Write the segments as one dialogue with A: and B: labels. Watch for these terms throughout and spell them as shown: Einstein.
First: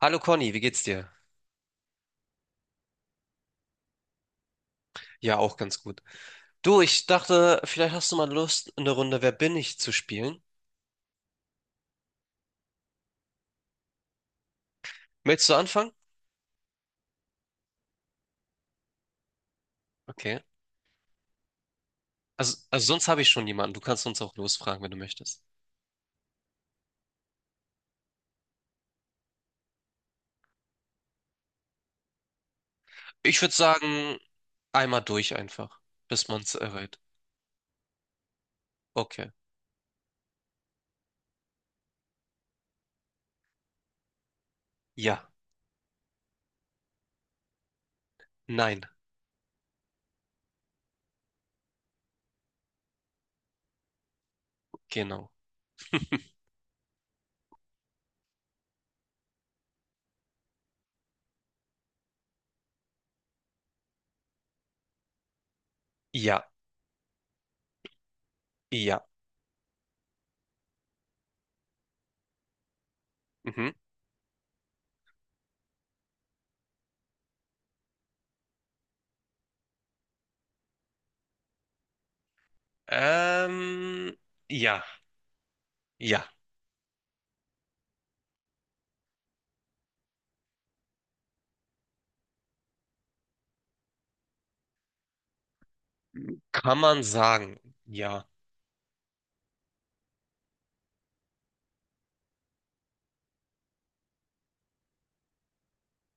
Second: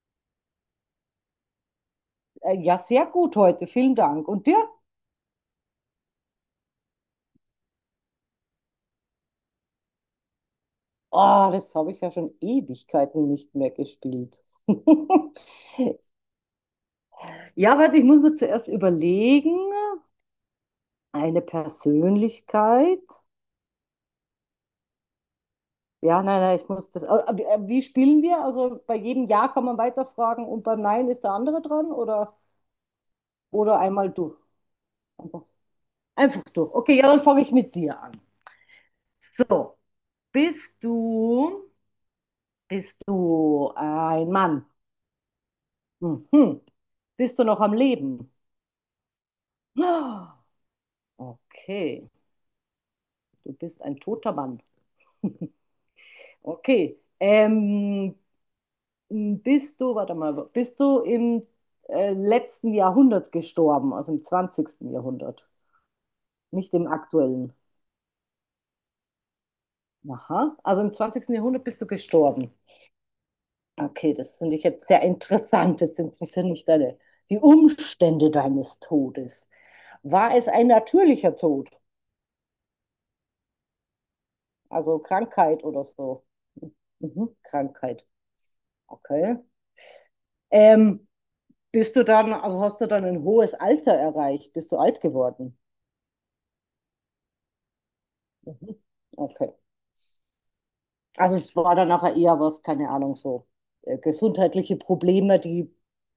A: Hallo Conny, wie geht's dir?
B: Ja, sehr gut heute. Vielen Dank. Und dir?
A: Ja, auch ganz gut. Du, ich dachte, vielleicht hast du mal Lust, eine Runde Wer bin ich zu spielen.
B: Ah, das habe ich ja schon Ewigkeiten nicht mehr gespielt.
A: Möchtest du anfangen?
B: Ja, warte, ich muss mir zuerst überlegen.
A: Okay.
B: Eine
A: Also
B: Persönlichkeit.
A: sonst habe ich schon jemanden. Du kannst uns auch losfragen, wenn du möchtest.
B: Ja, nein, nein, ich muss das. Aber wie wie spielen wir? Also bei jedem Ja kann man weiterfragen und beim Nein ist der andere dran,
A: Ich würde
B: oder einmal
A: sagen,
B: durch.
A: einmal durch
B: Einfach,
A: einfach, bis man
B: einfach
A: es
B: durch. Okay,
A: errät.
B: ja, dann fange ich mit dir an.
A: Okay.
B: So, bist du, bist du ein Mann?
A: Ja.
B: Mhm. Bist du noch am Leben?
A: Nein.
B: Ah, okay, du bist ein toter Mann.
A: Genau.
B: Okay, warte mal, bist du im letzten Jahrhundert gestorben, also im zwanzigsten Jahrhundert,
A: Ja.
B: nicht im aktuellen?
A: Ja.
B: Aha, also im zwanzigsten Jahrhundert bist du gestorben.
A: Mhm.
B: Okay, das finde ich jetzt sehr interessant. Jetzt interessieren mich die Umstände deines Todes. War es ein natürlicher Tod,
A: Ähm, ja.
B: also Krankheit oder so?
A: Ja.
B: Mhm, Krankheit, okay. Ähm, Bist du dann, also hast du dann ein hohes Alter erreicht? Bist du alt geworden?
A: Kann man sagen. Ja.
B: Mhm. Okay. Also es war dann nachher eher was, keine Ahnung, so gesundheitliche Probleme, die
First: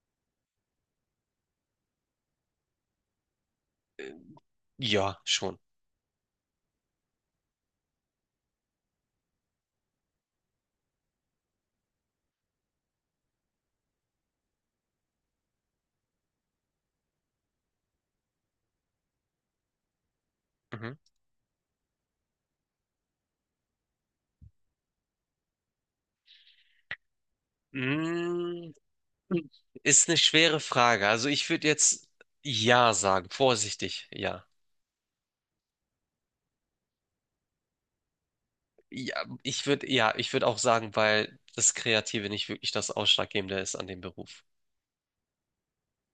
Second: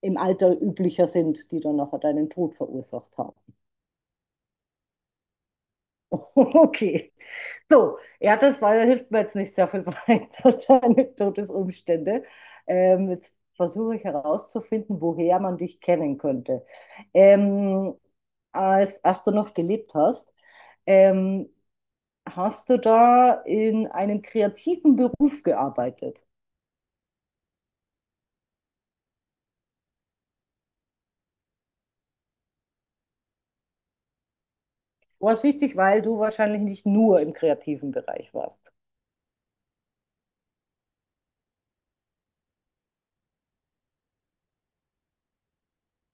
B: im Alter üblicher sind, die dann nachher deinen Tod verursacht haben.
A: Ja, schon.
B: Okay. So, ja, hilft mir jetzt nicht sehr viel weiter, deine Todesumstände. Jetzt versuche ich herauszufinden, woher man dich kennen könnte. Ähm, als du noch gelebt hast,
A: Mhm.
B: ähm, hast du da in einem kreativen Beruf gearbeitet?
A: Mm, ist eine schwere Frage. Also ich würde jetzt ja sagen, vorsichtig, ja.
B: Was wichtig, weil du wahrscheinlich nicht nur im kreativen Bereich warst.
A: Ja, ich würde auch sagen, weil das Kreative nicht wirklich das Ausschlaggebende ist an dem Beruf.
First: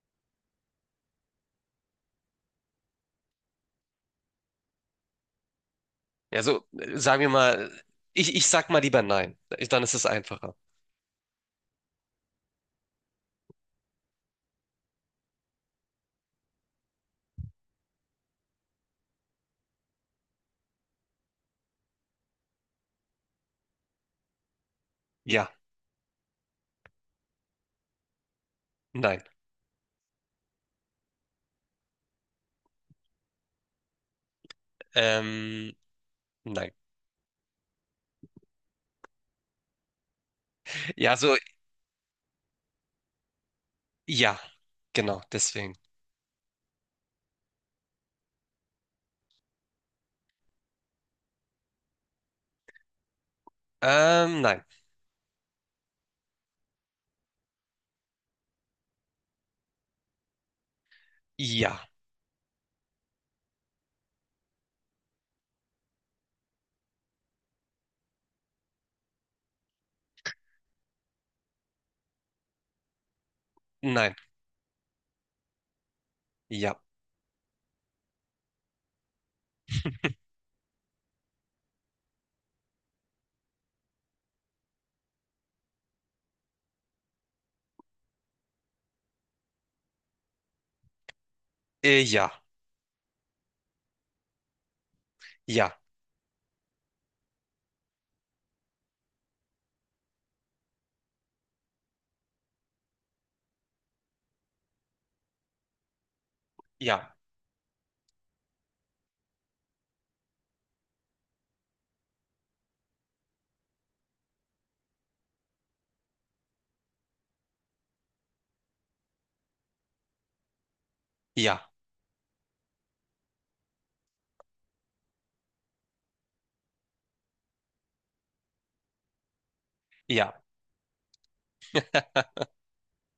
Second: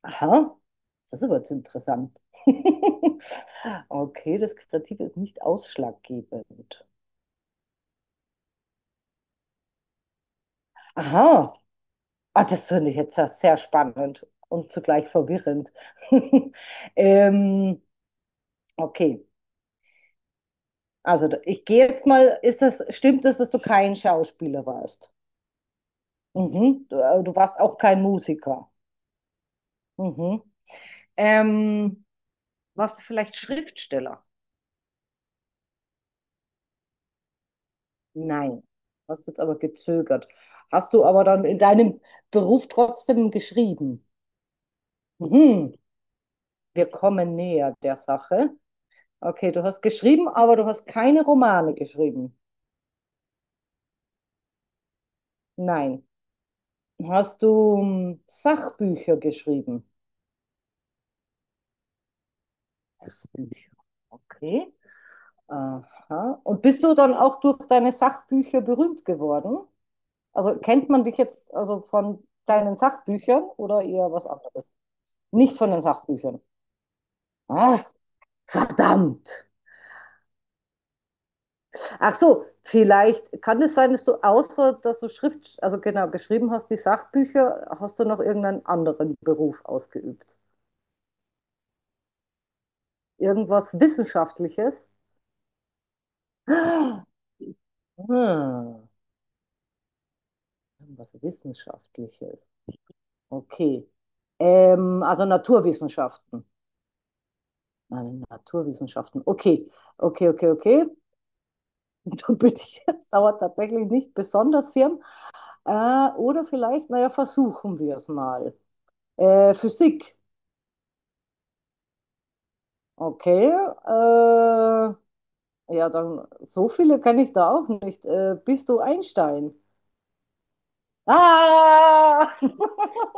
B: Aha, das ist aber jetzt interessant. Okay, das Kreative ist nicht
A: Also
B: ausschlaggebend.
A: sagen wir mal, ich sag mal lieber nein. Dann ist es einfacher.
B: Aha, ah, das finde ich jetzt ja sehr spannend und zugleich verwirrend. Ähm, okay, also ich gehe jetzt mal, stimmt es, dass du kein Schauspieler warst?
A: Ja,
B: Mhm. Du, du warst auch kein Musiker.
A: nein.
B: Mhm. Ähm, warst du vielleicht Schriftsteller?
A: Ähm, nein.
B: Nein. Hast jetzt aber gezögert. Hast du
A: Ja,
B: aber
A: so,
B: dann in deinem Beruf trotzdem geschrieben?
A: ja, genau,
B: Mhm.
A: deswegen.
B: Wir kommen näher der Sache. Okay, du hast geschrieben, aber du hast keine Romane geschrieben.
A: Nein.
B: Nein. Hast du hm, Sachbücher geschrieben?
A: Ja,
B: Sachbücher. Okay. Aha. Und bist du dann auch durch deine Sachbücher berühmt geworden? Also kennt man dich jetzt also von deinen Sachbüchern oder eher
A: nein,
B: was anderes? Nicht von den Sachbüchern.
A: ja,
B: Ah, verdammt. Ach so, vielleicht kann es sein, dass du außer dass du also genau, geschrieben hast, die Sachbücher, hast du noch irgendeinen anderen Beruf ausgeübt?
A: ja,
B: Irgendwas Wissenschaftliches?
A: ja,
B: Ah, hm, was Wissenschaftliches. Okay. Also Naturwissenschaften.
A: ja,
B: Nein, Naturwissenschaften. Okay, okay, okay, okay. Und dann bin ich, das dauert tatsächlich nicht besonders firm. Äh, oder vielleicht, naja, versuchen wir es mal. Physik,
A: ja,
B: okay. Ja, dann so viele kann ich da auch nicht. Bist du Einstein?
A: ja.
B: Ah!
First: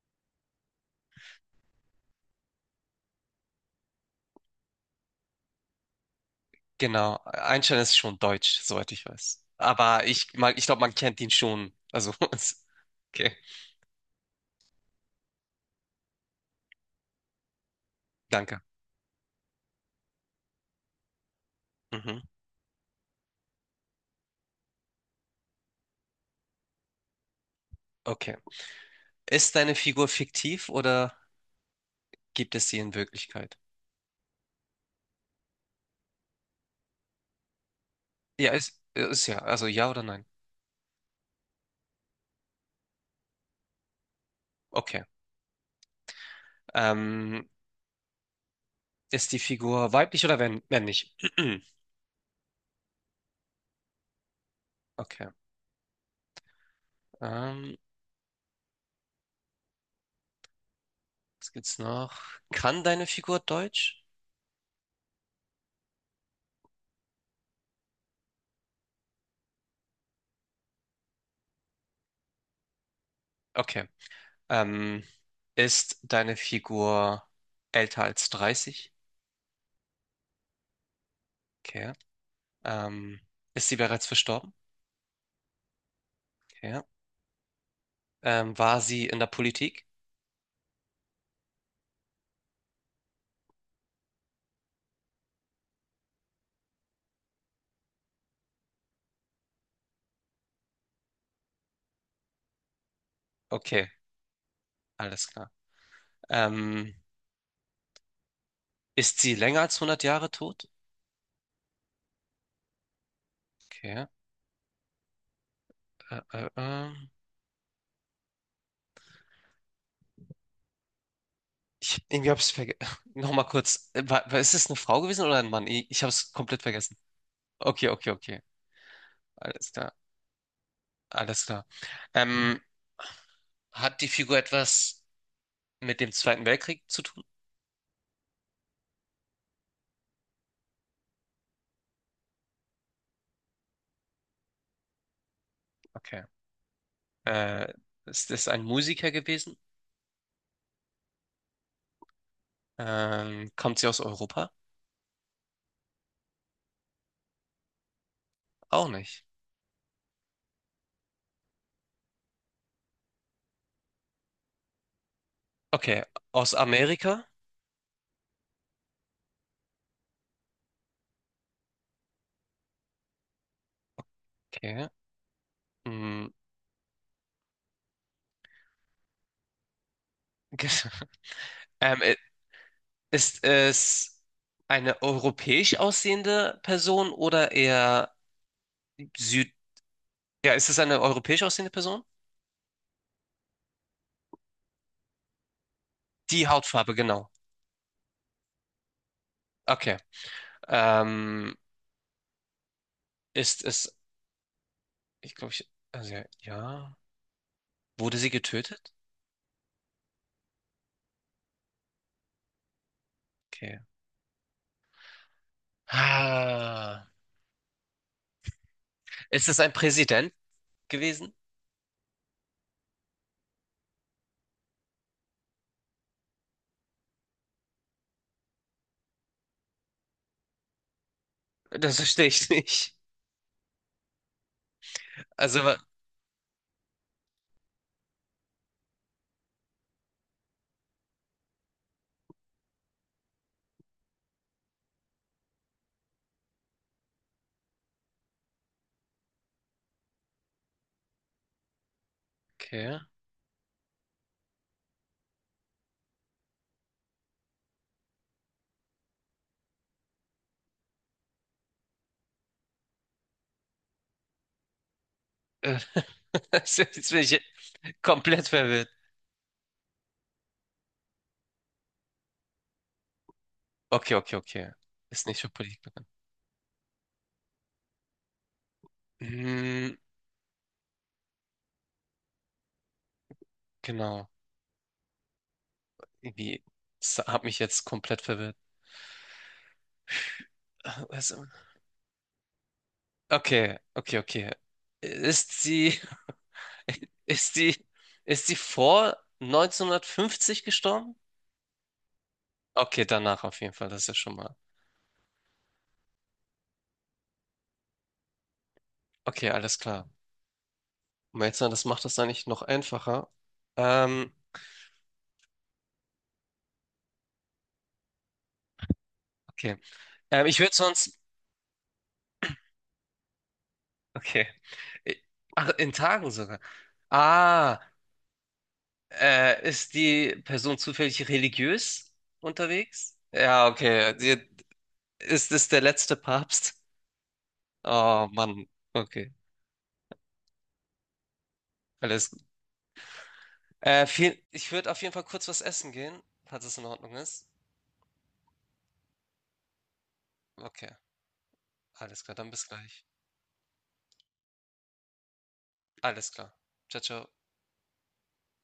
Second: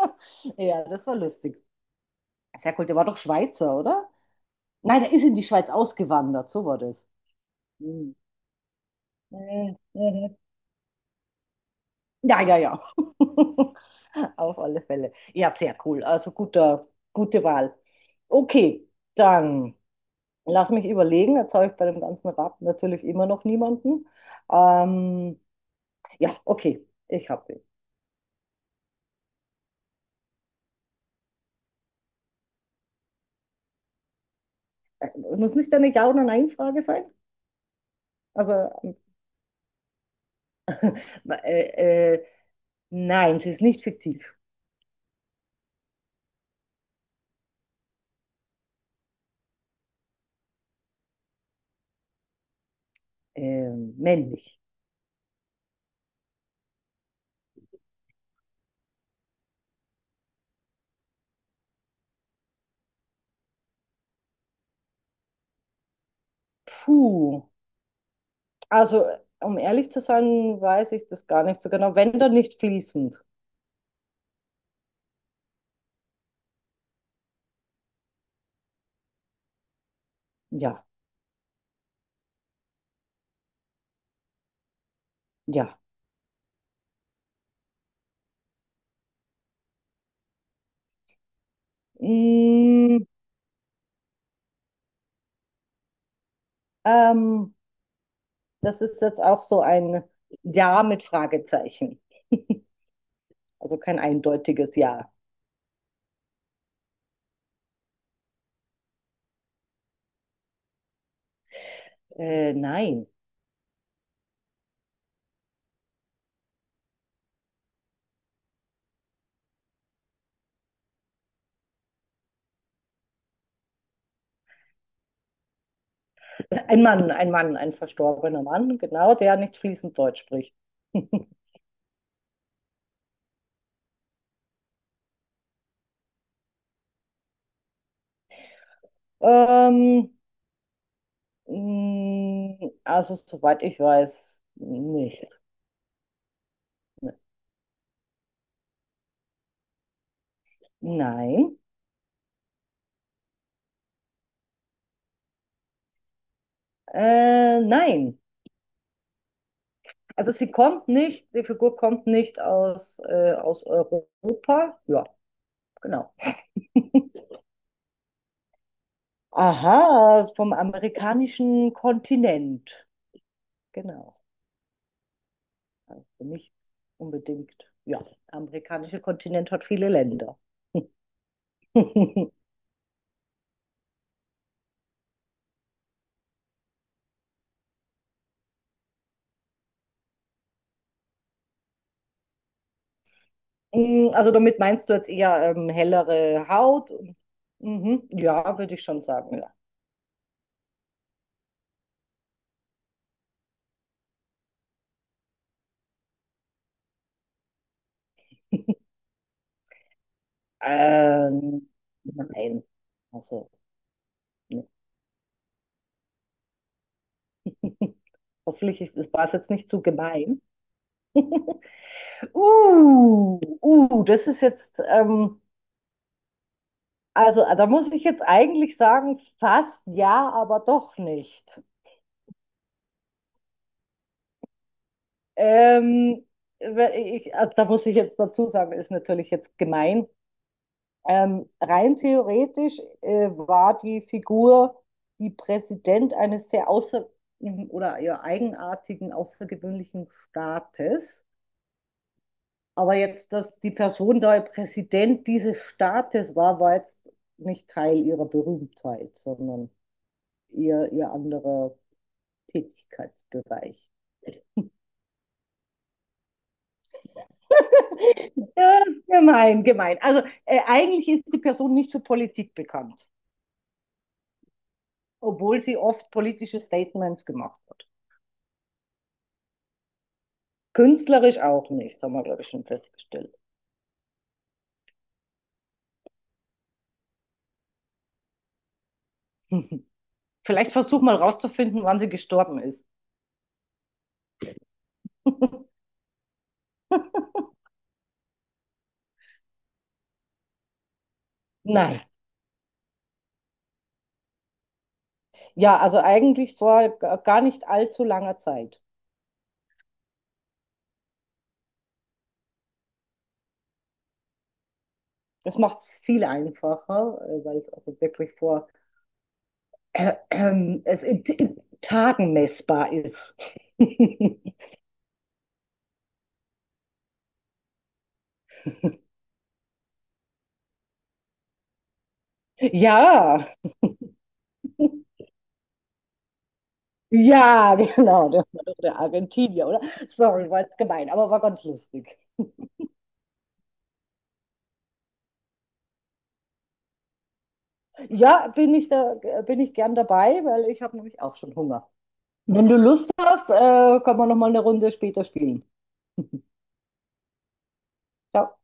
B: Ja, das war lustig. Sehr cool. Der war doch Schweizer, oder? Nein, der ist in die Schweiz ausgewandert. So war das.
A: Genau, Einstein ist
B: Mhm.
A: schon deutsch, soweit ich weiß. Aber ich glaube, man kennt ihn schon. Also,
B: Ja, ja, ja.
A: okay,
B: Auf alle Fälle. Ja, sehr cool. Also gute Wahl.
A: danke.
B: Okay, dann lass mich überlegen. Jetzt habe ich bei dem
A: Mhm.
B: ganzen Rat natürlich immer noch niemanden. Ähm, ja, okay, ich habe.
A: Okay. Ist deine Figur fiktiv oder gibt es sie in Wirklichkeit?
B: Muss nicht eine Ja- oder Nein-Frage sein?
A: Ja,
B: Also,
A: ist ja. Also ja oder nein?
B: äh, äh, nein, sie ist nicht fiktiv.
A: Okay. Ähm, ist die Figur weiblich oder wenn, männlich?
B: Männlich.
A: Okay. Ähm, was gibt's noch? Kann deine Figur Deutsch?
B: Puh. Also, um ehrlich zu sein, weiß ich das gar nicht so genau. Wenn dann nicht fließend.
A: Okay. Ähm, ist deine Figur älter als 30?
B: Ja,
A: Okay. Ähm, ist sie bereits verstorben?
B: ja.
A: Okay. War sie in der Politik?
B: Mm. Ähm, das ist jetzt auch so ein Ja mit Fragezeichen. Also
A: Okay,
B: kein eindeutiges Ja.
A: alles klar. Ähm, ist sie länger als hundert Jahre tot?
B: Nein.
A: Okay. Äh, äh, äh. Ich, irgendwie hab's vergessen. Nochmal kurz. Ist es eine Frau gewesen oder ein Mann? Ich hab's komplett vergessen.
B: Ein Mann, ein
A: Okay, okay, okay.
B: verstorbener Mann, genau, der nicht
A: Alles klar.
B: fließend Deutsch spricht.
A: Alles klar. Ähm, hat die Figur etwas mit dem Zweiten Weltkrieg zu tun?
B: Ähm, mh, also, soweit ich weiß, nicht.
A: Okay. Äh, ist es ein Musiker gewesen?
B: Nein.
A: Kommt sie aus Europa?
B: Nein.
A: Auch nicht.
B: Also sie kommt nicht, die Figur kommt nicht aus, aus Europa. Ja,
A: Okay,
B: genau.
A: aus Amerika.
B: Aha, vom amerikanischen Kontinent. Genau.
A: Okay.
B: Also
A: Mm,
B: nicht unbedingt. Ja, der amerikanische Kontinent hat viele Länder.
A: ähm, ist es eine europäisch aussehende Person oder eher Süd... Ja, ist es eine europäisch aussehende Person?
B: Mm, also damit meinst du jetzt eher hellere
A: Die
B: Haut?
A: Hautfarbe, genau.
B: Mhm. Ja, würde ich schon sagen, ja.
A: Okay. Ähm, ist es, ich glaube, ich, also ja, ja. Wurde sie getötet?
B: Ähm, nein. Also,
A: Okay.
B: ne.
A: Ah.
B: Hoffentlich das war es
A: Ist
B: jetzt
A: es
B: nicht
A: ein
B: zu
A: Präsident
B: gemein.
A: gewesen?
B: Das ist jetzt. Also, da muss ich jetzt eigentlich sagen, fast ja, aber doch nicht.
A: Das verstehe ich nicht. Also, wa-
B: Ähm, also, da muss ich jetzt dazu sagen, ist natürlich jetzt gemein. Rein theoretisch war die Figur, die Präsident eines sehr außer oder eher eigenartigen, außergewöhnlichen Staates. Aber
A: okay.
B: jetzt, dass die Person da Präsident dieses Staates war, war jetzt nicht Teil ihrer Berühmtheit, sondern ihr anderer. Tätigkeitsbereich.
A: Äh, Jetzt bin ich komplett
B: Ja,
A: verwirrt.
B: gemein, gemein. Also eigentlich ist die Person nicht für Politik bekannt,
A: Okay, okay, okay. Ist nicht für
B: obwohl sie
A: Politik bekannt.
B: oft politische Statements gemacht hat.
A: Hm,
B: Künstlerisch auch nicht, haben wir, glaube ich, schon festgestellt.
A: genau. Irgendwie, das hat mich jetzt komplett verwirrt.
B: Vielleicht versuch
A: Ah,
B: mal
A: was-
B: rauszufinden, wann sie gestorben ist.
A: Okay, okay, okay. Ist sie, ist sie, ist sie vor 1950 gestorben?
B: Nein.
A: Okay, danach auf jeden Fall, das ist ja schon mal.
B: Ja, also eigentlich vor gar nicht allzu langer Zeit.
A: Okay, alles klar. Melzer, das macht das eigentlich noch einfacher. Ähm,
B: Das macht es viel einfacher, weil es also wirklich vor
A: okay. Ich würde
B: es
A: sonst.
B: in Tagen messbar ist.
A: Okay. Äh, Ach, in Tagen sogar. Ah. Ist die Person zufällig religiös unterwegs?
B: Ja,
A: Ja, okay. Die, ist es der letzte Papst?
B: ja,
A: Oh
B: genau, der war
A: Mann,
B: doch der
A: okay.
B: Argentinier, oder? Sorry, war jetzt gemein, aber war ganz lustig.
A: Alles gut. Ich würde auf jeden Fall kurz was essen gehen, falls es in Ordnung ist.
B: Ja, bin ich gern dabei, weil ich
A: Okay,
B: habe nämlich auch schon Hunger.
A: alles klar, dann bis
B: Wenn du
A: gleich.
B: Lust hast, kann man noch mal eine Runde später spielen.
A: Alles klar. Ciao, ciao.
B: Ciao.